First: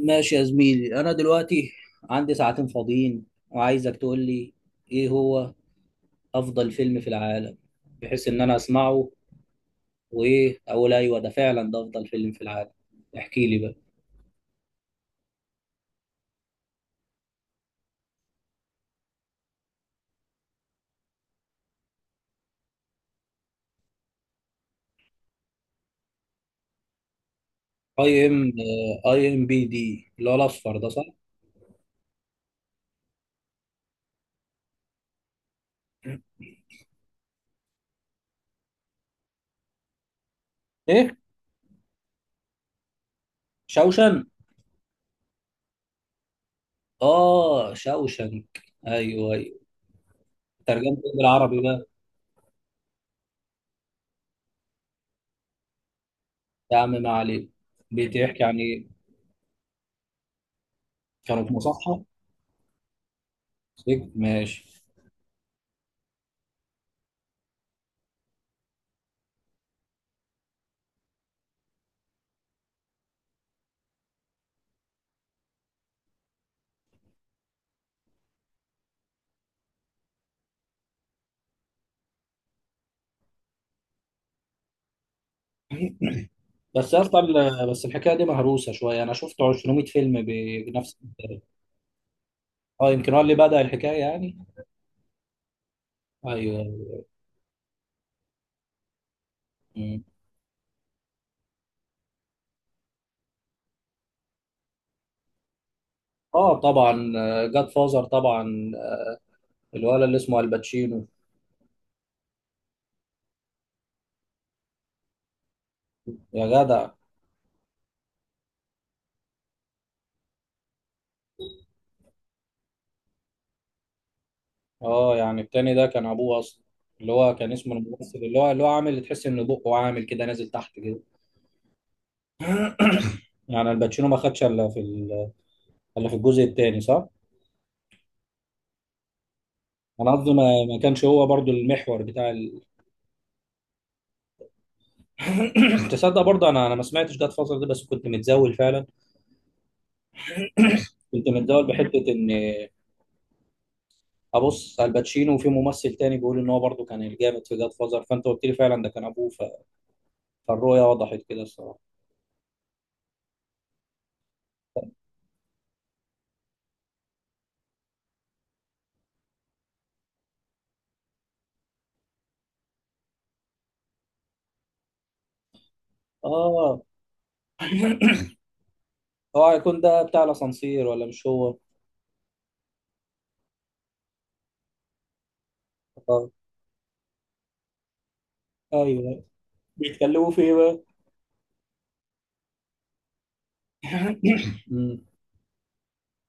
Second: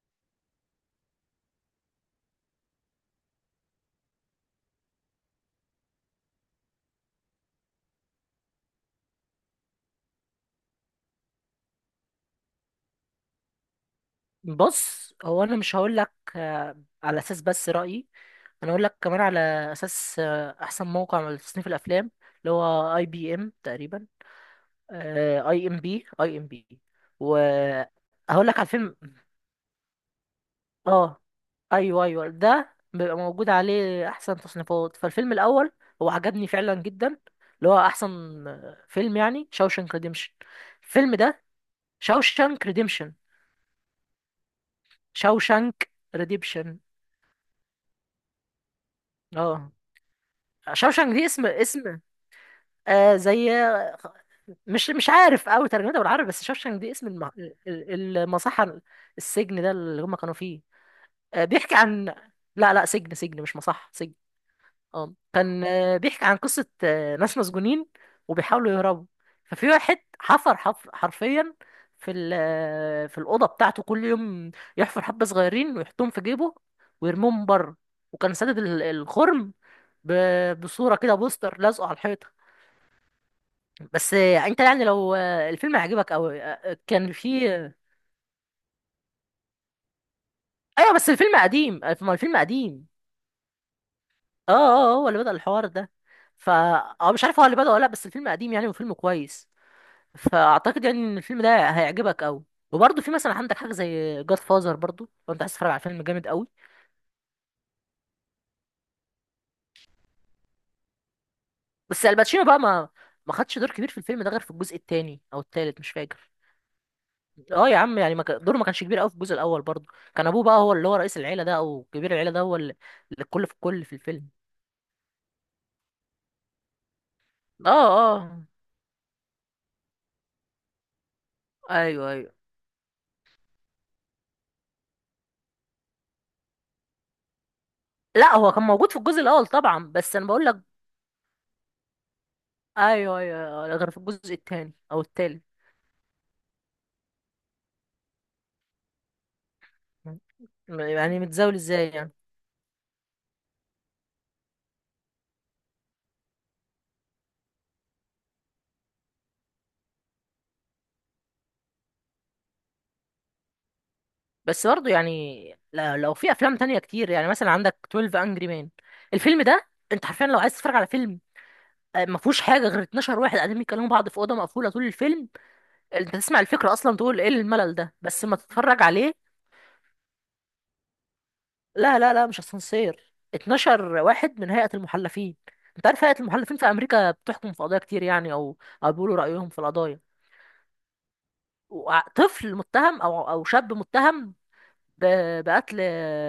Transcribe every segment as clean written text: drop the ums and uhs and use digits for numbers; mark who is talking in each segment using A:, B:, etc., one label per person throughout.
A: ماشي يا زميلي، انا دلوقتي عندي ساعتين فاضيين وعايزك تقول لي ايه هو افضل فيلم في العالم، بحيث ان انا اسمعه وايه اقول: ايوه ده فعلا ده افضل فيلم في العالم. احكي لي بقى.
B: بص، هو انا مش هقول لك على اساس بس رايي. انا هقول لك كمان على اساس احسن موقع لتصنيف الافلام، اللي هو اي بي ام تقريبا، اي ام بي،
A: اي ام
B: وهقول لك على الفيلم.
A: اي ام بي دي اللي هو الاصفر ده، صح؟
B: اه، ايوه ايوه، ده بيبقى موجود عليه احسن تصنيفات. فالفيلم الاول هو عجبني فعلا جدا، اللي هو احسن فيلم، يعني شاوشانك ريديمشن. الفيلم
A: ايه؟
B: ده شاوشانك ريديمشن.
A: شوشن.
B: شاوشانك ريديمشن.
A: اه، شوشنك. ايوه، ايوه.
B: اه،
A: ترجمت ايه
B: شوشانك دي اسم
A: بالعربي بقى؟
B: زي، مش عارف قوي ترجمتها بالعربي، بس
A: يا
B: شوشانك
A: عم
B: دي اسم
A: ما عليك،
B: ال-
A: بتحكي عن
B: المصحة،
A: ايه؟
B: السجن ده اللي هم كانوا فيه.
A: كانوا
B: آه
A: في
B: بيحكي
A: مصحة؟
B: عن لا لا، سجن سجن، مش مصحة،
A: سجن؟
B: سجن.
A: ماشي.
B: اه، كان بيحكي عن قصة ناس مسجونين، وبيحاولوا يهربوا. ففي واحد حفر حرفيا في ال... آه، في الأوضة بتاعته كل يوم يحفر حبة صغيرين، ويحطهم في جيبه، ويرميهم بره. وكان سادد الخرم ب... بصورة كده، بوستر لازقه على الحيطة. بس انت يعني لو الفيلم عجبك او
A: بس يا
B: كان
A: اسطى،
B: فيه.
A: بس الحكايه دي مهروسه شويه، انا شفت 200 فيلم
B: ايوه،
A: بنفس
B: بس الفيلم
A: الطريقه.
B: قديم، ما الفيلم قديم.
A: اه، يمكن هو اللي بدا الحكايه يعني.
B: اه اه، هو اللي بدأ الحوار ده. فا
A: ايوه.
B: اه، مش عارف هو اللي بدأ ولا لا، بس الفيلم قديم يعني، وفيلم كويس.
A: مم.
B: فاعتقد يعني ان الفيلم ده هيعجبك قوي، وبرضه في مثلا عندك حاجه زي جاد فازر، برضه لو انت عايز تتفرج على فيلم جامد قوي.
A: اه طبعا. جاد فازر طبعا، الولد اللي اسمه الباتشينو.
B: بس الباتشينو بقى ما خدش دور كبير في الفيلم ده، غير في الجزء الثاني او الثالث، مش فاكر.
A: يا جدع.
B: اه يا عم، يعني ما كان- دوره ما كانش كبير قوي في الجزء الاول برضه. كان ابوه بقى هو اللي هو رئيس العيله ده، او كبير العيله ده، هو اللي الكل في الكل في الفيلم.
A: اه يعني التاني ده كان ابوه اصلا، اللي هو كان
B: اه
A: اسمه الممثل، اللي
B: اه،
A: هو اللي هو عامل تحس ان بقه عامل كده نازل تحت كده.
B: ايوه ايوه.
A: يعني الباتشينو ما خدش الا في الجزء التاني، صح؟
B: لا، هو كان موجود في الجزء الاول طبعا،
A: انا
B: بس انا
A: قصدي ما
B: بقول لك،
A: ما كانش هو برضو المحور بتاع.
B: ايوه ايوه، غير في الجزء الثاني او الثالث.
A: تصدق برضه انا ما سمعتش جاد فازر ده، بس كنت متزاول فعلا
B: يعني
A: كنت
B: متزاول
A: متداول
B: ازاي
A: بحته
B: يعني؟
A: ان ابص على الباتشينو، وفي ممثل تاني بيقول ان هو برضه كان الجامد في جاد فازر، فانت قلت لي فعلا ده كان ابوه فالرؤيه وضحت كده الصراحه.
B: بس برضه يعني، لو في افلام تانية كتير يعني، مثلا عندك 12 انجري مان، الفيلم ده انت حرفيا لو عايز تتفرج على فيلم ما فيهوش حاجه غير 12 واحد قاعدين بيكلموا بعض في اوضه مقفوله طول الفيلم. انت تسمع الفكره
A: اه.
B: اصلا تقول ايه الملل ده، بس ما تتفرج عليه.
A: هو هيكون ده بتاع الاسانسير، ولا مش هو؟
B: لا لا لا، مش اسانسير. 12 واحد من هيئة المحلفين. انت عارف هيئة
A: آه.
B: المحلفين في امريكا بتحكم في قضايا كتير يعني، او بيقولوا
A: ايوه.
B: رأيهم في القضايا.
A: بيتكلموا في ايه بقى؟
B: طفل متهم، او شاب متهم
A: مم.
B: ب- بقتل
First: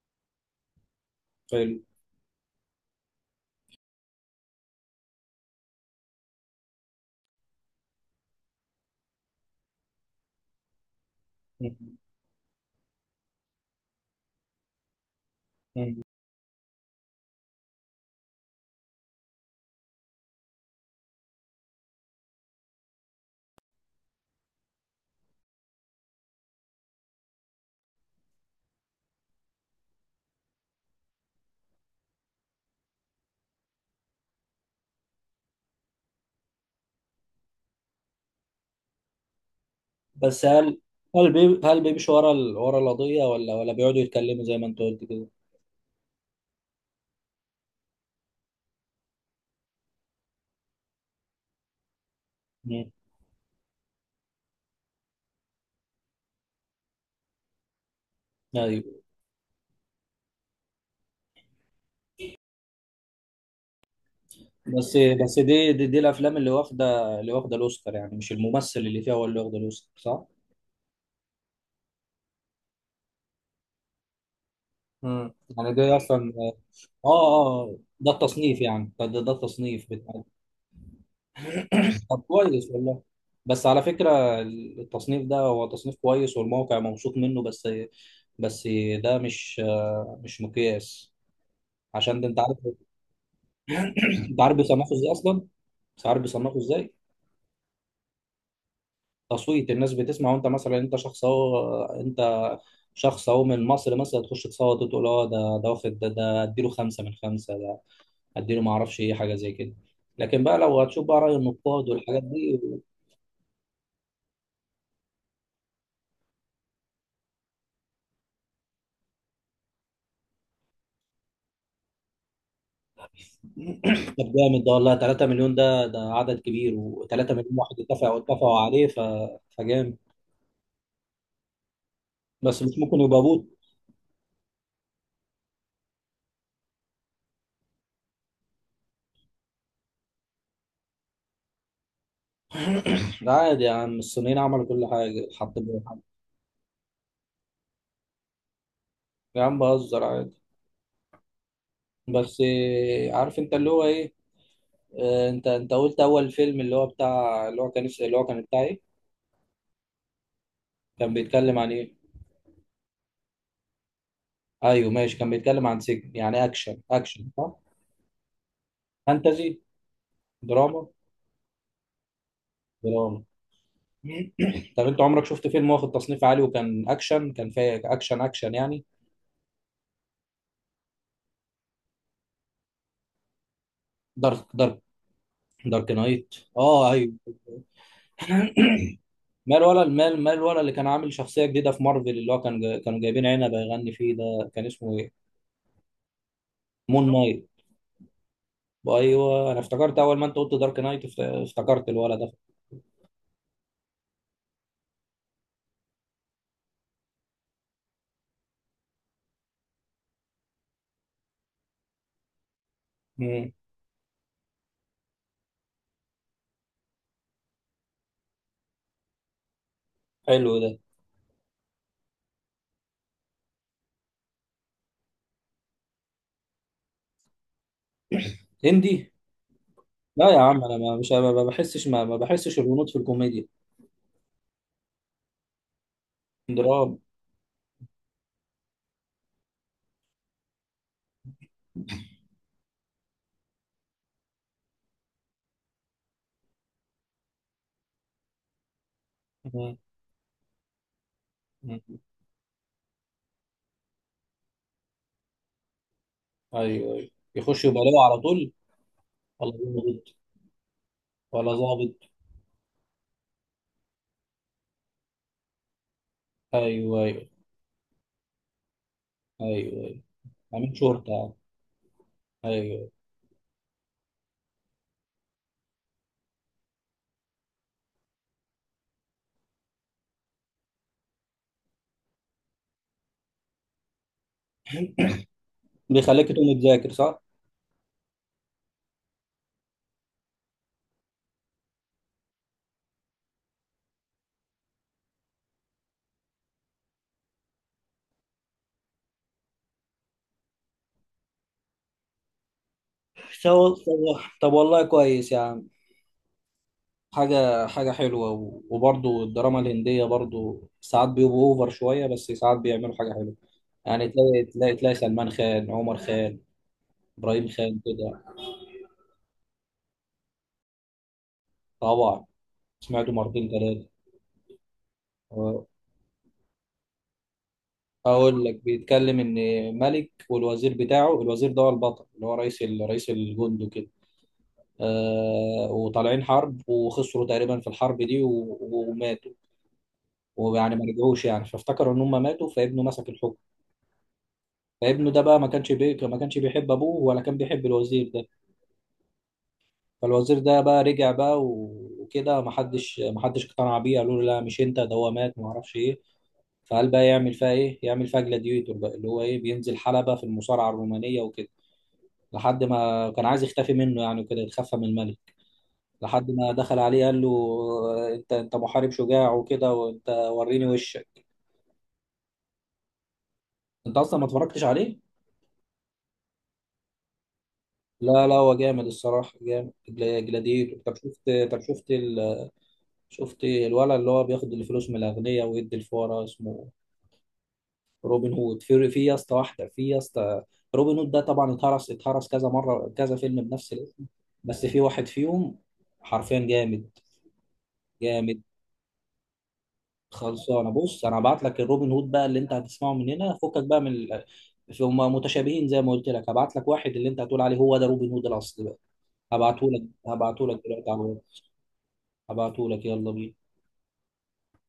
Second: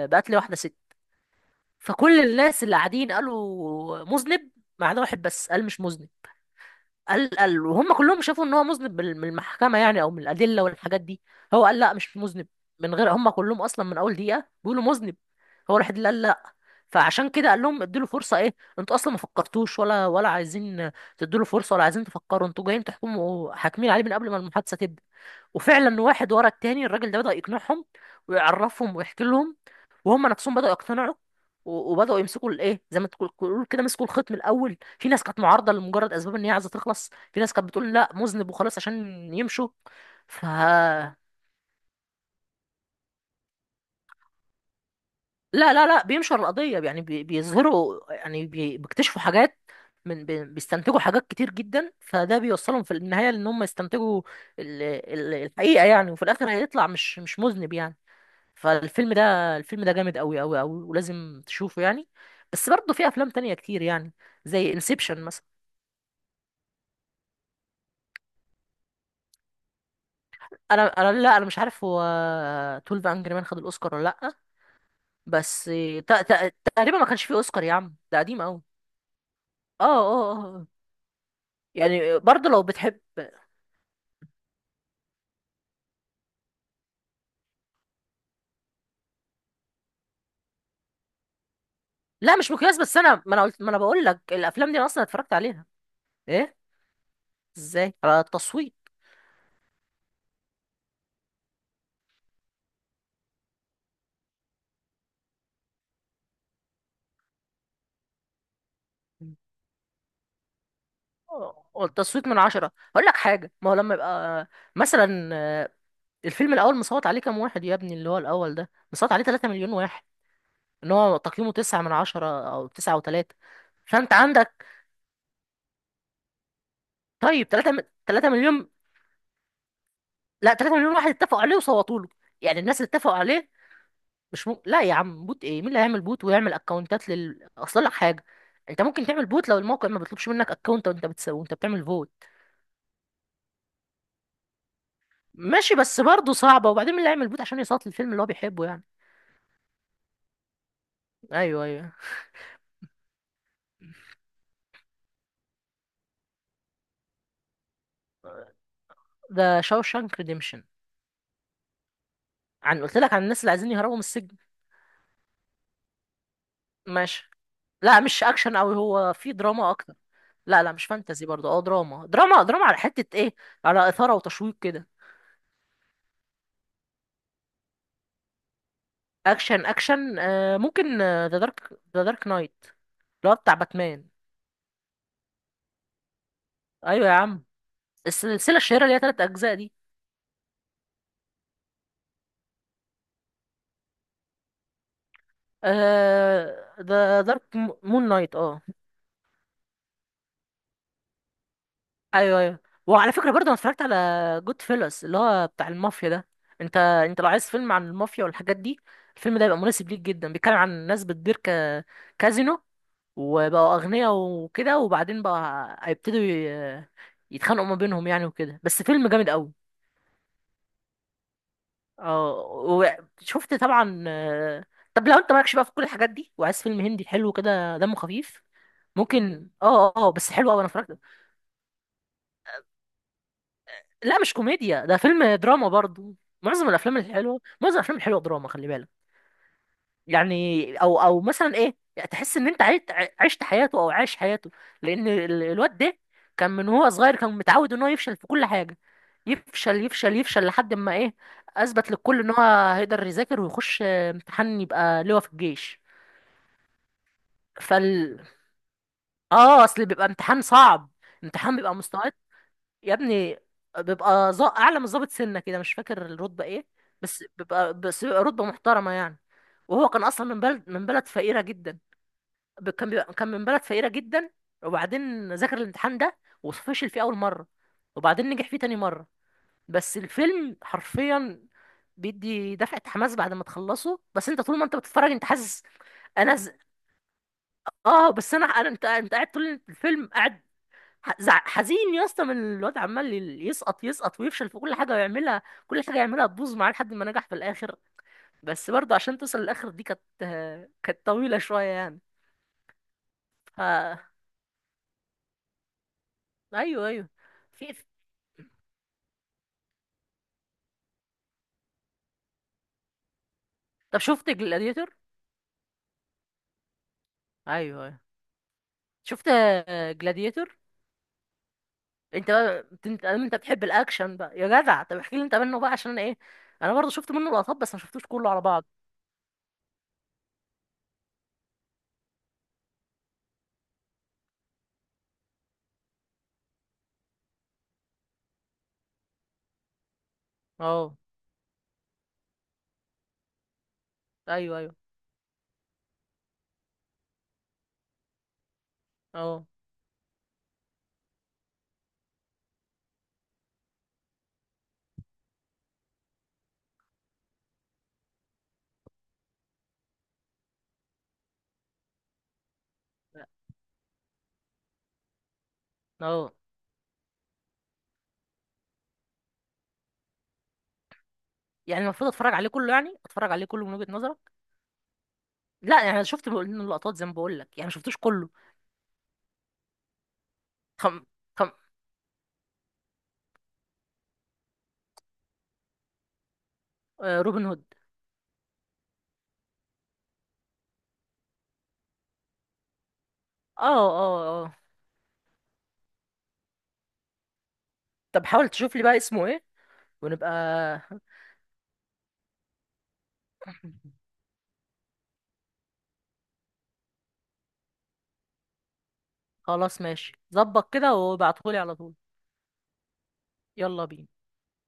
B: بقتل واحدة ست.
A: حلو.
B: فكل الناس اللي قاعدين قالوا مذنب، ما عدا واحد بس قال مش مذنب. قال وهم كلهم شافوا ان هو مذنب من المحكمة يعني، او من الأدلة والحاجات دي. هو قال لا،
A: مم.
B: مش مذنب. من غير هم كلهم اصلا من اول دقيقة بيقولوا مذنب، هو الوحيد
A: مم.
B: اللي قال لا. فعشان كده قال لهم ادوا له فرصه. ايه، انتوا اصلا ما فكرتوش، ولا عايزين تدوا له فرصه، ولا عايزين تفكروا؟ انتوا جايين تحكموا، حاكمين عليه من قبل ما المحادثه تبدا. وفعلا واحد ورا التاني، الراجل ده بدا يقنعهم ويعرفهم ويحكي لهم، وهم نفسهم بداوا يقتنعوا. وبداوا يمسكوا الايه، زي ما تقول كده، مسكوا الخيط من الاول. في ناس كانت معارضه لمجرد اسباب ان هي عايزه تخلص، في ناس كانت بتقول لا مذنب وخلاص عشان يمشوا.
A: بس هل هل بيمشي ورا ورا القضيه، ولا بيقعدوا يتكلموا زي ما انت قلت كده؟
B: لا لا لا، بينشر القضية يعني، بيظهروا يعني، بيكتشفوا حاجات، من بيستنتجوا حاجات كتير جدا. فده بيوصلهم
A: مم.
B: في النهاية لأن هم يستنتجوا الحقيقة يعني، وفي الآخر هيطلع مش مذنب يعني.
A: ايوه.
B: فالفيلم ده الفيلم ده جامد أوي أوي أوي، ولازم تشوفه يعني. بس برضه في أفلام تانية كتير يعني، زي
A: بس
B: انسبشن
A: بس
B: مثلا.
A: دي الافلام اللي واخده الاوسكار يعني، مش الممثل اللي فيها هو اللي واخده الاوسكار، صح؟
B: أنا، لا، أنا مش عارف هو 12 أنجري مان خد الأوسكار ولا لأ.
A: مم.
B: بس
A: يعني ده اصلا
B: تقريبا ما كانش فيه أوسكار يا عم،
A: ده
B: ده قديم
A: التصنيف
B: أوي.
A: يعني، ده التصنيف
B: اه
A: بتاع.
B: اه اه
A: طب
B: يعني برضه لو
A: كويس والله.
B: بتحب.
A: بس على فكره، التصنيف ده هو تصنيف كويس والموقع مبسوط منه بس. بس ده مش مقياس، عشان ده انت
B: لا مش
A: عارف.
B: مقياس، بس انا، ما انا قلت، ما انا بقول لك
A: انت عارف
B: الافلام دي انا
A: بيصنفوا
B: اصلا
A: ازاي
B: اتفرجت
A: اصلا؟
B: عليها.
A: انت عارف بيصنفوا
B: ايه،
A: ازاي؟
B: ازاي؟ على التصويت.
A: تصويت الناس بتسمع. وانت مثلا انت شخص اهو من مصر، مثلا تخش تصوت وتقول: اه ده واخد، ده اديله خمسه من خمسه، اديله ما اعرفش ايه، حاجه زي كده. لكن بقى لو هتشوف بقى راي النقاد والحاجات
B: التصويت من
A: دي.
B: 10. هقول لك حاجة، ما هو لما يبقى مثلا الفيلم الأول مصوت عليه كام واحد يا ابني، اللي هو الأول ده مصوت عليه 3 مليون واحد، إن هو تقييمه 9 من 10، أو 9 و3، فأنت
A: طب جامد ده
B: عندك.
A: والله. 3 مليون، ده عدد كبير، و3
B: طيب
A: مليون واحد
B: 3،
A: اتفقوا
B: 3
A: اتفقوا
B: مليون؟
A: عليه. فجامد.
B: لا، 3 مليون واحد اتفقوا عليه وصوتوا له،
A: بس
B: يعني
A: مش
B: الناس اللي
A: ممكن
B: اتفقوا
A: يبقى بوت؟
B: عليه. مش م... لا يا عم، بوت ايه؟ مين اللي هيعمل بوت ويعمل اكونتات اصل لك حاجه. انت ممكن تعمل بوت لو الموقع ما بيطلبش منك اكونت، وانت بتسوي وانت بتعمل فوت.
A: ده عادي يا عم، الصينيين عملوا كل حاجه، حط.
B: ماشي، بس برضه صعبه. وبعدين مين اللي هيعمل بوت عشان يصوت للفيلم اللي هو بيحبه يعني؟
A: يا عم بهزر عادي.
B: ايوه ايوه،
A: بس إيه، عارف انت اللي هو ايه. انت قلت اول فيلم اللي هو بتاع اللي هو كان بتاع ايه؟
B: ده شاوشانك ريديمشن.
A: كان بيتكلم عن ايه؟
B: عن، قلت لك، عن الناس اللي عايزين يهربوا من السجن.
A: ايوه ماشي، كان بيتكلم عن سجن. يعني اكشن اكشن،
B: ماشي.
A: صح؟
B: لا مش اكشن قوي، هو في
A: فانتزي؟
B: دراما اكتر. لا لا،
A: دراما.
B: مش فانتزي برضه. اه، دراما دراما دراما. على حته
A: دراما.
B: ايه؟ على اثاره وتشويق
A: طب
B: كده.
A: انت عمرك شفت فيلم واخد تصنيف عالي وكان اكشن، كان فيه اكشن اكشن يعني؟
B: اكشن اكشن. ممكن ذا دارك نايت، اللي هو بتاع باتمان.
A: دارك دارك دارك نايت. اه،
B: ايوه
A: ايوه.
B: يا عم، السلسلة الشهيرة اللي هي تلات أجزاء
A: مال
B: دي.
A: ولا المال، مال ولا اللي كان عامل شخصيه جديده في مارفل، اللي هو كانوا جايبين عنب يغني فيه، ده كان اسمه ايه؟
B: آه
A: مون
B: ذا
A: نايت.
B: دارك مون نايت. اه،
A: ايوه انا افتكرت اول ما انت قلت دارك نايت افتكرت الولد ده.
B: أيوه أيوه. وعلى فكرة، برضه أنا اتفرجت على جود فيلس، اللي هو بتاع المافيا ده. أنت لو عايز فيلم عن المافيا والحاجات دي، الفيلم ده يبقى مناسب ليك جدا. بيتكلم عن ناس بتدير كازينو،
A: مم.
B: وبقوا أغنياء وكده، وبعدين بقى هيبتدوا يتخانقوا ما بينهم يعني وكده. بس فيلم جامد أوي.
A: حلو ده.
B: اه، وشفت طبعا. طب لو انت مالكش بقى في كل الحاجات دي، وعايز فيلم هندي حلو كده دمه خفيف،
A: هندي؟
B: ممكن. اه اه،
A: لا
B: بس
A: يا
B: حلو قوي،
A: عم،
B: انا
A: انا ما
B: اتفرجت.
A: مش ما ما بحسش ما, ما بحسش الهنود في الكوميديا.
B: لا مش كوميديا، ده فيلم دراما برضو.
A: درام
B: معظم الافلام الحلوه دراما، خلي بالك. يعني، او مثلا ايه، يعني تحس ان انت عشت حياته او عايش حياته. لان الواد ده كان من هو صغير كان متعود ان هو يفشل في كل حاجه.
A: مم.
B: يفشل يفشل يفشل لحد ما ايه؟ اثبت
A: مم.
B: للكل ان هو هيقدر يذاكر ويخش امتحان، يبقى لواء في الجيش.
A: ايوه، ايوه. يخش يبقى لواء على
B: فال
A: طول؟ ولا
B: اه، اصل بيبقى
A: ظابط؟
B: امتحان صعب.
A: ولا
B: امتحان بيبقى مستوى
A: ظابط؟
B: يا ابني، بيبقى اعلى من ظابط سنه كده، مش فاكر الرتبه ايه.
A: ايوه ايوه
B: بس بيبقى رتبه محترمه يعني. وهو
A: ايوه.
B: كان اصلا من بلد
A: عامل
B: من بلد
A: شرطه.
B: فقيره جدا.
A: ايوه.
B: كان من بلد فقيره جدا، وبعدين ذاكر الامتحان ده، وفشل فيه اول مره، وبعدين نجح فيه تاني مره. بس الفيلم حرفيا بيدي دفعه حماس بعد ما تخلصه، بس انت طول ما انت بتتفرج انت حاسس.
A: بيخليك
B: انا ز...
A: تقوم تذاكر، صح؟
B: اه، بس انا انا انت قاعد طول الفيلم قاعد، حزين يا اسطى من الواد، عمال يسقط يسقط ويفشل في كل حاجه يعملها، كل حاجه يعملها تبوظ معاه لحد ما نجح في الاخر. بس برضه عشان توصل للاخر دي، كانت كانت طويله شويه يعني. ف
A: طب والله كويس يا عم.
B: ايوه ايوه.
A: حاجه
B: في في-
A: حاجه حلوه، و- وبرضو الدراما الهنديه برضو ساعات بيبقوا اوفر شويه، بس ساعات بيعملوا حاجه حلوه.
B: طب
A: يعني
B: شفت
A: تلاقي
B: جلاديتور؟
A: سلمان خان، عمر خان، ابراهيم خان
B: ايوه ايوه،
A: كده.
B: شفت جلاديتور.
A: طبعا.
B: انت بقى انت
A: سمعته
B: انت
A: مرتين
B: بتحب
A: ثلاثه.
B: الاكشن بقى يا جدع، طب احكي لي انت منه بقى عشان انا ايه. انا برضه شفت منه لقطات، بس ما شفتوش كله
A: اقول
B: على
A: لك،
B: بعض.
A: بيتكلم ان ملك والوزير بتاعه، الوزير ده هو البطل، اللي هو رئيس الجند وكده. وطالعين حرب وخسروا تقريبا في الحرب دي و- وماتوا، ويعني ما
B: اه
A: رجعوش يعني، فافتكروا ان هم ماتوا، فابنه مسك الحكم.
B: ايوه ايوه
A: فابنه ده بقى ما كانش بيحب ابوه، ولا كان بيحب الوزير ده.
B: اه
A: فالوزير ده بقى رجع بقى، و- وكده ما حدش اقتنع بيه، قالوا له: لا مش انت، ده هو مات، ما اعرفش ايه. فقال بقى يعمل فيها ايه؟ يعمل فيها جلاديتور بقى، اللي هو ايه، بينزل حلبة في المصارعة الرومانية وكده، لحد ما كان عايز يختفي منه يعني، وكده يتخفى من الملك. لحد
B: اه.
A: ما دخل عليه قال له: انت محارب شجاع وكده، وانت وريني وشك.
B: يعني المفروض اتفرج عليه كله يعني، اتفرج عليه كله من
A: انت
B: وجهة
A: اصلا
B: نظرك؟
A: ما اتفرجتش عليه؟
B: لا يعني، انا شفت منه لقطات زي ما بقول لك يعني، ما شفتوش
A: لا
B: كله.
A: لا، هو جامد الصراحه جامد. جلاديتور.
B: خم خم
A: شفت الولد اللي هو بياخد الفلوس من الاغنياء ويدي الفقراء، اسمه؟
B: آه روبن هود.
A: روبن هود. في يا اسطى، واحده، في يا اسطى. روبن هود ده طبعا اتهرس كذا مره، كذا فيلم
B: اه
A: بنفس الاسم.
B: اه اه،
A: بس في واحد فيهم حرفيا جامد،
B: طب
A: جامد.
B: حاول تشوف لي بقى اسمه ايه، ونبقى
A: خلصانه. بص انا هبعت لك الروبن هود بقى اللي انت هتسمعه، من هنا فكك بقى من ال... هم متشابهين زي ما قلت لك، هبعت لك واحد اللي انت هتقول عليه هو ده روبن هود الاصلي بقى. هبعته لك.
B: خلاص ماشي،
A: هبعته لك
B: ظبط
A: دلوقتي
B: كده
A: على الواتس.
B: وابعتهولي على طول.
A: هبعته لك. يلا بينا.
B: يلا بينا.